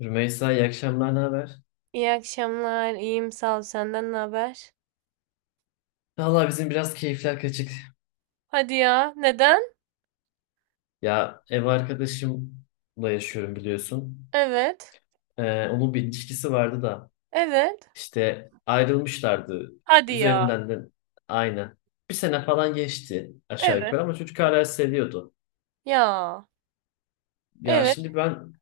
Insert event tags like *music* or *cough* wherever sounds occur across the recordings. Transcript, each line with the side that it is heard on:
left: Rümeysa iyi akşamlar, ne haber?
right: İyi akşamlar. İyiyim sağ ol. Senden ne haber?
left: Valla bizim biraz keyifler kaçık.
right: Hadi ya. Neden?
left: Ya ev arkadaşımla yaşıyorum biliyorsun.
right: Evet.
left: Onun bir ilişkisi vardı da
right: Evet.
left: işte ayrılmışlardı.
right: Hadi ya.
left: Üzerinden de aynı. Bir sene falan geçti aşağı
right: Evet.
left: yukarı ama çocuk hala
right: Okey.
left: seviyordu.
right: Ya.
left: Ya
right: Evet.
left: şimdi ben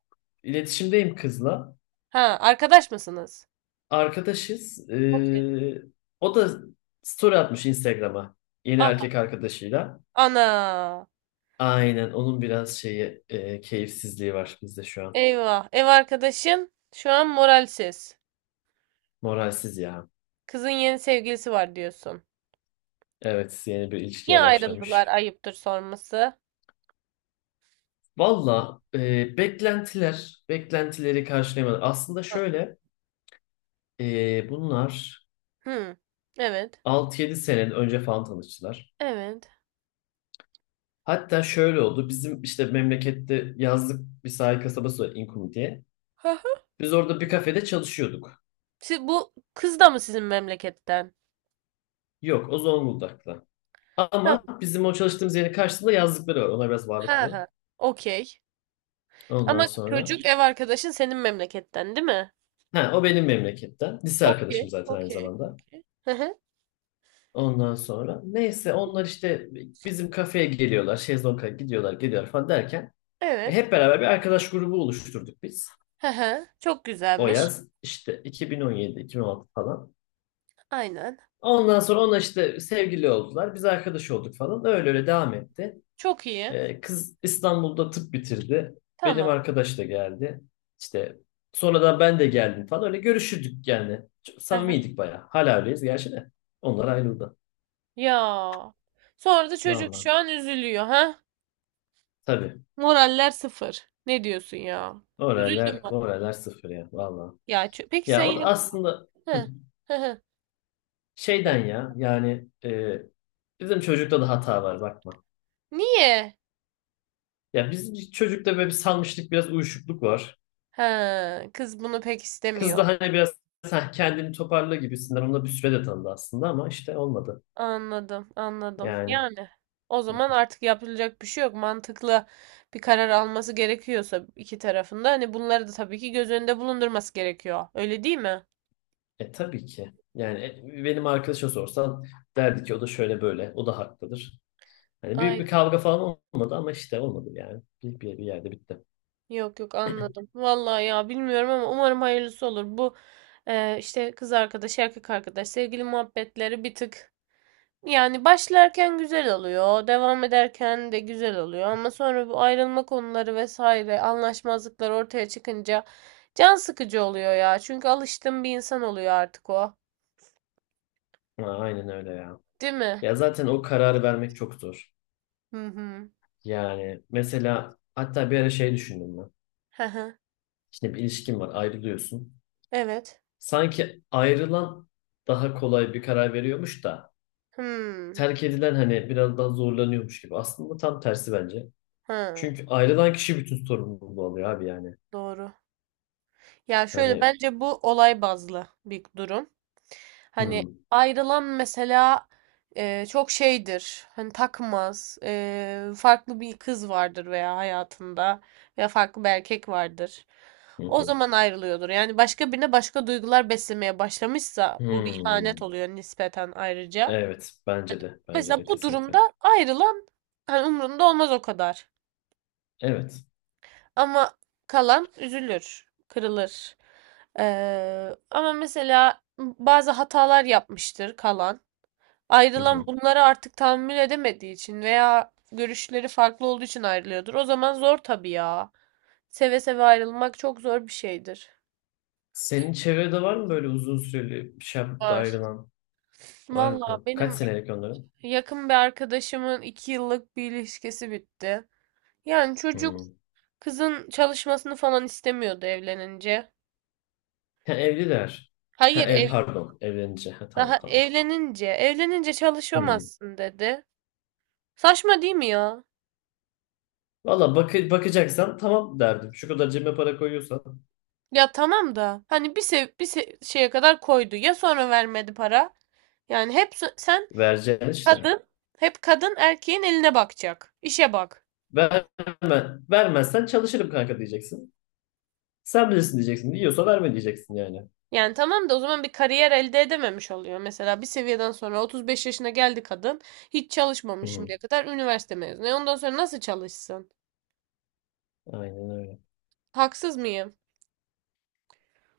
left: iletişimdeyim kızla.
right: Ha, arkadaş mısınız?
left: Arkadaşız.
right: Okey.
left: O da story atmış Instagram'a yeni
right: Aha.
left: erkek arkadaşıyla.
right: Ana.
left: Aynen onun biraz şeyi keyifsizliği var bizde şu an.
right: Eyvah. Ev arkadaşın şu an moralsiz.
left: Moralsiz ya.
right: Kızın yeni sevgilisi var diyorsun.
left: Evet, yeni bir
right: Niye
left: ilişkiye
right: ayrıldılar?
left: başlamış.
right: Ayıptır sorması.
left: Valla beklentiler, beklentileri karşılayamadı. Aslında
right: Hı.
left: şöyle, bunlar
right: Hı. Evet.
left: 6 yedi sene önce falan tanıştılar.
right: Evet.
left: Hatta şöyle oldu, bizim işte memlekette yazlık bir sahil kasabası var İnkum diye.
right: Hı hı.
left: Biz orada bir kafede çalışıyorduk.
right: Siz, bu kız da mı sizin memleketten?
left: Yok, o Zonguldak'ta. Ama
right: Tamam.
left: bizim o çalıştığımız yerin karşısında yazlıkları var. Onlar biraz
right: Ha
left: varlıklı.
right: ha. Okey.
left: Ondan
right: Ama
left: sonra.
right: çocuk ev arkadaşın senin memleketten değil mi?
left: Ha, o benim memleketten. Lise arkadaşım
right: Okey,
left: zaten aynı
right: okey,
left: zamanda.
right: okey. Hı hı,
left: Ondan sonra neyse onlar işte bizim kafeye geliyorlar. Şezlong'a gidiyorlar geliyorlar falan derken
right: evet.
left: hep beraber bir arkadaş grubu oluşturduk biz.
right: Hı hı, çok
left: O
right: güzelmiş.
left: yaz işte 2017-2016 falan.
right: Aynen.
left: Ondan sonra onlar işte sevgili oldular. Biz arkadaş olduk falan. Öyle öyle devam etti.
right: Çok iyi.
left: Kız İstanbul'da tıp bitirdi. Benim
right: Tamam.
left: arkadaş da geldi. İşte sonradan ben de geldim falan. Öyle görüşürdük yani. Çok
right: Hı hı.
left: samimiydik bayağı. Hala öyleyiz gerçi de. Onlar ayrıldı.
right: Ya. Sonra da çocuk
left: Vallahi.
right: şu an üzülüyor ha?
left: Tabii.
right: Moraller sıfır. Ne diyorsun ya? Üzüldüm
left: Oralar,
right: bak.
left: oralar sıfır ya valla.
right: Peki sen
left: Ya o da
right: yine...
left: aslında hı,
right: Hı, hı hı.
left: şeyden ya yani bizim çocukta da hata var bakma.
right: Niye?
left: Ya bizim çocukta böyle bir salmışlık biraz uyuşukluk var.
right: Ha, kız bunu pek
left: Kız
right: istemiyor.
left: da hani biraz "Sen kendini toparla gibisinden onunla bir süre de tanıdı aslında ama işte olmadı.
right: Anladım, anladım.
left: Yani
right: Yani o zaman artık yapılacak bir şey yok. Mantıklı bir karar alması gerekiyorsa iki tarafında hani bunları da tabii ki göz önünde bulundurması gerekiyor. Öyle değil mi?
left: e tabii ki. Yani benim arkadaşa sorsan derdi ki o da şöyle böyle o da haklıdır. Hani büyük
right: Ay
left: bir kavga falan olmadı ama işte olmadı yani. Bir yerde bitti.
right: yok yok anladım. Vallahi ya bilmiyorum ama umarım hayırlısı olur. Bu işte kız arkadaş, erkek arkadaş, sevgili muhabbetleri bir tık. Yani başlarken güzel oluyor, devam ederken de güzel oluyor ama sonra bu ayrılma konuları vesaire, anlaşmazlıklar ortaya çıkınca can sıkıcı oluyor ya. Çünkü alıştığım bir insan oluyor artık o.
left: Ha, aynen öyle ya.
right: Değil mi?
left: Ya zaten o kararı vermek çok zor.
right: Hı hı.
left: Yani mesela hatta bir ara şey düşündüm ben.
right: Hı hı.
left: Şimdi bir ilişkin var, ayrılıyorsun.
right: Evet.
left: Sanki ayrılan daha kolay bir karar veriyormuş da
right: Hmm.
left: terk edilen hani biraz daha zorlanıyormuş gibi. Aslında tam tersi bence.
right: Hı.
left: Çünkü ayrılan kişi bütün sorumluluğu alıyor abi yani.
right: Doğru. Ya şöyle
left: Hani
right: bence bu olay bazlı bir durum. Hani
left: hmm,
right: ayrılan mesela çok şeydir. Hani takmaz. E, farklı bir kız vardır veya hayatında veya farklı bir erkek vardır.
left: hı
right: O
left: hı,
right: zaman ayrılıyordur. Yani başka birine başka duygular beslemeye başlamışsa bu bir ihanet
left: hmm.
right: oluyor nispeten ayrıca.
left: Evet, bence de. Bence
right: Mesela
left: de
right: bu
left: kesinlikle.
right: durumda ayrılan hani umrunda olmaz o kadar.
left: Evet.
right: Ama kalan üzülür, kırılır. Ama mesela bazı hatalar yapmıştır kalan.
left: Hı
right: Ayrılan
left: hı.
right: bunları artık tahammül edemediği için veya görüşleri farklı olduğu için ayrılıyordur. O zaman zor tabii ya. Seve seve ayrılmak çok zor bir şeydir.
left: Senin çevrede var mı böyle uzun süreli bir şey yapıp da
right: Var.
left: ayrılan? Var
right: Valla
left: mı? Kaç
right: benim
left: senelik onların?
right: yakın bir arkadaşımın 2 yıllık bir ilişkisi bitti. Yani çocuk
left: Hmm.
right: kızın çalışmasını falan istemiyordu evlenince.
left: Ha, evliler. Ha,
right: Hayır,
left: ev
right: ev,
left: pardon. Evlenince. Ha,
right: Daha
left: tamam tamam.
right: evlenince, evlenince
left: Hmm.
right: çalışamazsın dedi. Saçma değil mi ya?
left: Valla bak bakacaksan tamam derdim. Şu kadar cebime para koyuyorsan
right: Ya tamam da hani bir sev bir se- şeye kadar koydu. Ya sonra vermedi para? Yani
left: vereceksin işte.
right: kadın, hep kadın erkeğin eline bakacak. İşe bak.
left: Verme, vermezsen çalışırım kanka diyeceksin. Sen bilirsin diyeceksin. Diyorsa verme diyeceksin yani.
right: Yani tamam da o zaman bir kariyer elde edememiş oluyor. Mesela bir seviyeden sonra 35 yaşına geldi kadın. Hiç çalışmamış
left: Hmm.
right: şimdiye kadar. Üniversite mezunu. E ondan sonra nasıl çalışsın?
left: Aynen öyle.
right: Haksız mıyım?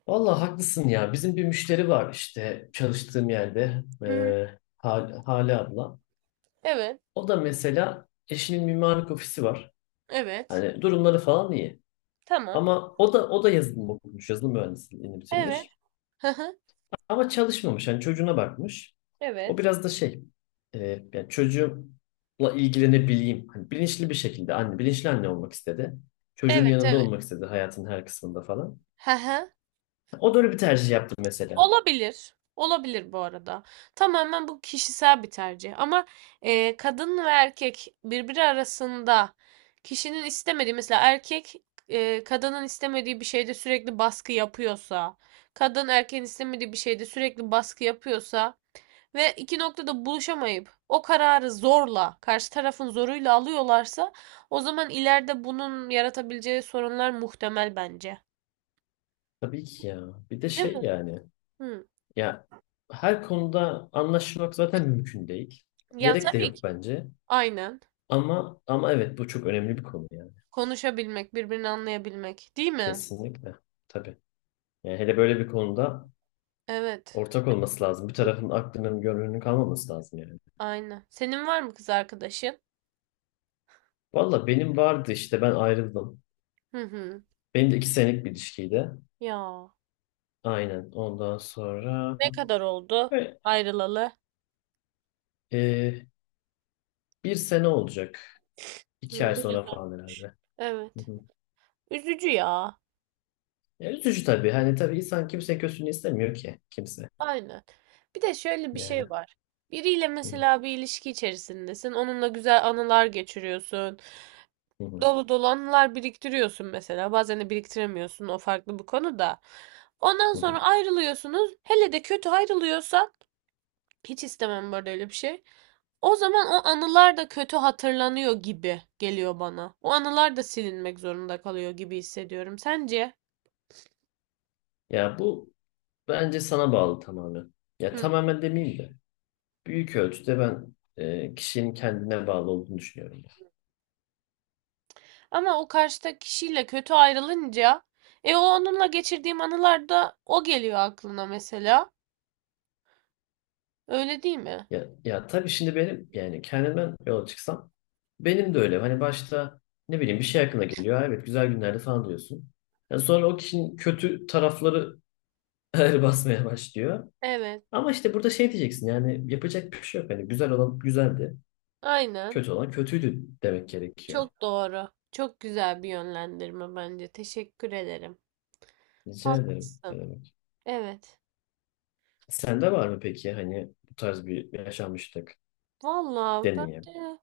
left: Valla haklısın ya. Bizim bir müşteri var işte çalıştığım yerde.
right: Hı.
left: Hale abla.
right: Evet.
left: O da mesela eşinin mimarlık ofisi var.
right: Evet.
left: Hani durumları falan iyi.
right: Tamam.
left: Ama o da yazılım okumuş, yazılım mühendisliğini
right: Evet.
left: bitirmiş.
right: Hı hı.
left: Ama çalışmamış. Hani çocuğuna bakmış. O
right: Evet.
left: biraz da şey, yani çocuğumla ilgilenebileyim. Hani bilinçli bir şekilde anne, bilinçli anne olmak istedi. Çocuğun
right: Evet,
left: yanında
right: evet.
left: olmak istedi hayatın her kısmında falan.
right: Hı hı.
left: O da öyle bir tercih yaptı mesela.
right: Olabilir. Olabilir bu arada. Tamamen bu kişisel bir tercih. Ama kadın ve erkek birbiri arasında kişinin istemediği mesela kadının istemediği bir şeyde sürekli baskı yapıyorsa, kadın erkeğin istemediği bir şeyde sürekli baskı yapıyorsa ve iki noktada buluşamayıp o kararı zorla, karşı tarafın zoruyla alıyorlarsa o zaman ileride bunun yaratabileceği sorunlar muhtemel bence.
left: Tabii ki ya. Bir de
right: Değil
left: şey
right: mi?
left: yani.
right: Hı.
left: Ya her konuda anlaşmak zaten mümkün değil.
right: Ya
left: Gerek de
right: tabii
left: yok
right: ki.
left: bence.
right: Aynen.
left: Ama evet bu çok önemli bir konu yani.
right: Konuşabilmek, birbirini anlayabilmek, değil mi?
left: Kesinlikle. Tabii. Yani hele böyle bir konuda
right: Evet,
left: ortak olması lazım. Bir tarafın aklının gönlünün kalmaması lazım yani.
right: aynen. Senin var mı kız arkadaşın?
left: Valla benim vardı işte ben ayrıldım.
right: Hı hı.
left: Benim de iki senelik bir ilişkiydi.
right: Ya.
left: Aynen. Ondan sonra
right: Ne kadar oldu
left: Ve,
right: ayrılalı?
left: e, bir sene olacak. İki ay
right: Hı,
left: sonra
right: biraz
left: falan
right: olmuş.
left: herhalde. Hı
right: Evet.
left: hı.
right: Üzücü ya.
left: Ya üzücü tabii. Hani tabii insan kimse kötülüğünü istemiyor ki. Kimse.
right: Aynen. Bir de şöyle bir şey
left: Yani.
right: var. Biriyle
left: Hı hı,
right: mesela bir ilişki içerisindesin. Onunla güzel anılar geçiriyorsun.
left: hı hı,
right: Dolu dolu anılar biriktiriyorsun mesela. Bazen de biriktiremiyorsun. O farklı bir konu da. Ondan
left: hı hı.
right: sonra ayrılıyorsunuz. Hele de kötü ayrılıyorsa hiç istemem böyle öyle bir şey. O zaman o anılar da kötü hatırlanıyor gibi geliyor bana. O anılar da silinmek zorunda kalıyor gibi hissediyorum. Sence?
left: Ya bu bence sana bağlı tamamen. Ya
right: Hı.
left: tamamen demeyeyim de. Büyük ölçüde ben kişinin kendine bağlı olduğunu düşünüyorum.
right: Ama o karşıdaki kişiyle kötü ayrılınca e o onunla geçirdiğim anılarda o geliyor aklına mesela. Öyle değil mi?
left: Ya, ya tabii şimdi benim yani kendimden yola çıksam benim de öyle. Hani başta ne bileyim bir şey aklına geliyor. "Aa, evet güzel günlerde falan diyorsun. Ya sonra o kişinin kötü tarafları *laughs* ağır basmaya başlıyor.
right: Evet.
left: Ama işte burada şey diyeceksin yani yapacak bir şey yok. Hani güzel olan güzeldi.
right: Aynen.
left: Kötü olan kötüydü demek gerekiyor.
right: Çok doğru. Çok güzel bir yönlendirme bence. Teşekkür ederim.
left: Rica ederim. Ne
right: Haklısın.
left: demek.
right: Evet.
left: Sende var mı peki hani bu tarz bir yaşanmışlık
right: Vallahi ben
left: deneyim?
right: de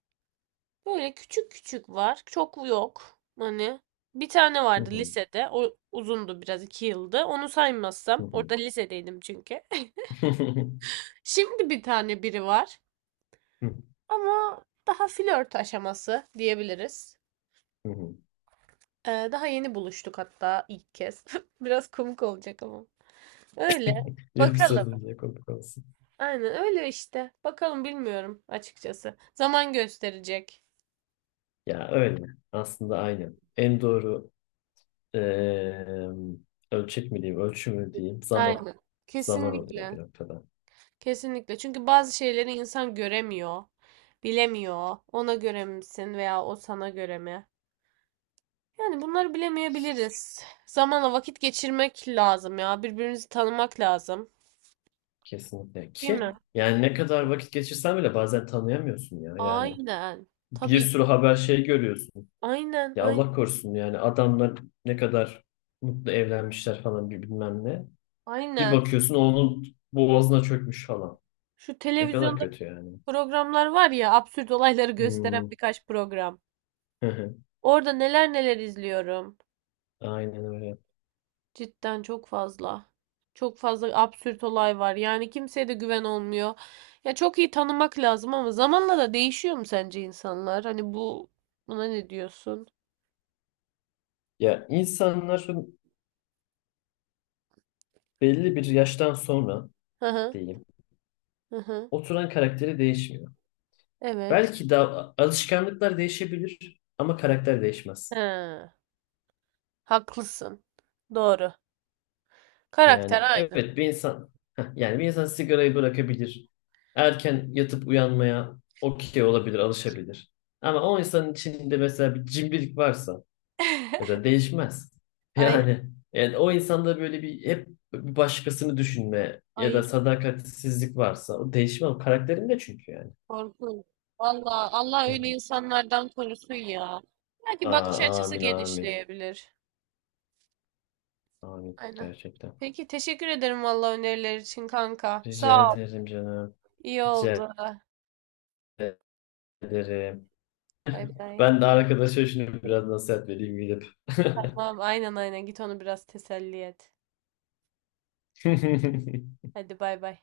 right: böyle küçük küçük var. Çok yok. Hani bir tane
left: Hı
right: vardı
left: hı,
right: lisede. O uzundu biraz, 2 yıldı. Onu
left: hı
right: saymazsam.
left: hı.
right: Orada lisedeydim çünkü. *laughs*
left: *laughs*
right: Şimdi bir tane biri var.
left: Hı hı,
right: Ama daha flört aşaması diyebiliriz.
left: hı hı.
right: Daha yeni buluştuk hatta ilk kez. *laughs* Biraz komik olacak ama. Öyle.
left: Yok
right: Bakalım.
left: canım diye komik.
right: Aynen öyle işte. Bakalım bilmiyorum açıkçası. Zaman gösterecek.
left: Ya öyle. Aslında aynen. En doğru eee, ölçek mi diyeyim, ölçü mü diyeyim zaman.
right: Aynen.
left: Zaman oluyor bir
right: Kesinlikle.
left: noktada.
right: Kesinlikle. Çünkü bazı şeyleri insan göremiyor, bilemiyor. Ona göre misin veya o sana göre mi? Yani bunları bilemeyebiliriz. Zamanla vakit geçirmek lazım ya. Birbirinizi tanımak lazım.
left: Kesinlikle.
right: Değil mi?
left: Ki yani ne kadar vakit geçirsen bile bazen tanıyamıyorsun ya. Yani
right: Aynen.
left: bir
right: Tabii.
left: sürü haber şey görüyorsun.
right: Aynen,
left: Ya
right: aynen,
left: Allah korusun yani adamlar ne kadar mutlu evlenmişler falan bir bilmem ne. Bir
right: aynen.
left: bakıyorsun onun boğazına çökmüş falan.
right: Şu
left: Ne kadar
right: televizyonda
left: kötü yani.
right: programlar var ya, absürt olayları gösteren
left: Hmm.
right: birkaç program.
left: *laughs*
right: Orada neler neler izliyorum.
left: Aynen öyle.
right: Cidden çok fazla. Çok fazla absürt olay var. Yani kimseye de güven olmuyor. Ya çok iyi tanımak lazım ama zamanla da değişiyor mu sence insanlar? Hani bu buna ne diyorsun?
left: Ya insanların belli bir yaştan sonra
right: Hı hı
left: diyeyim.
right: hı hı.
left: Oturan karakteri değişmiyor.
right: Evet.
left: Belki de alışkanlıklar değişebilir ama karakter değişmez.
right: He, haklısın. Doğru. Karakter
left: Yani
right: aynı.
left: evet bir insan yani bir insan sigarayı bırakabilir. Erken yatıp uyanmaya okey olabilir, alışabilir. Ama o insanın içinde mesela bir cimrilik varsa mesela değişmez. *laughs*
right: Aynı.
left: Yani yani o insanda böyle bir hep bir başkasını düşünme ya da
right: Ay
left: sadakatsizlik varsa o değişmez. O karakterinde çünkü yani.
right: korkunç. Valla Allah
left: Hı
right: öyle
left: hı.
right: insanlardan korusun ya. Belki bakış
left: Aa,
right: açısı
left: amin amin.
right: genişleyebilir.
left: Amin
right: Aynen.
left: gerçekten.
right: Peki teşekkür ederim valla öneriler için kanka.
left: Rica
right: Sağ ol.
left: ederim canım.
right: İyi
left: Rica
right: oldu.
left: ederim.
right: Bay bay.
left: Ben de arkadaşa şunu biraz nasihat vereyim gidip.
right: Tamam aynen aynen git onu biraz teselli et.
left: *laughs*
right: Hadi bay bay.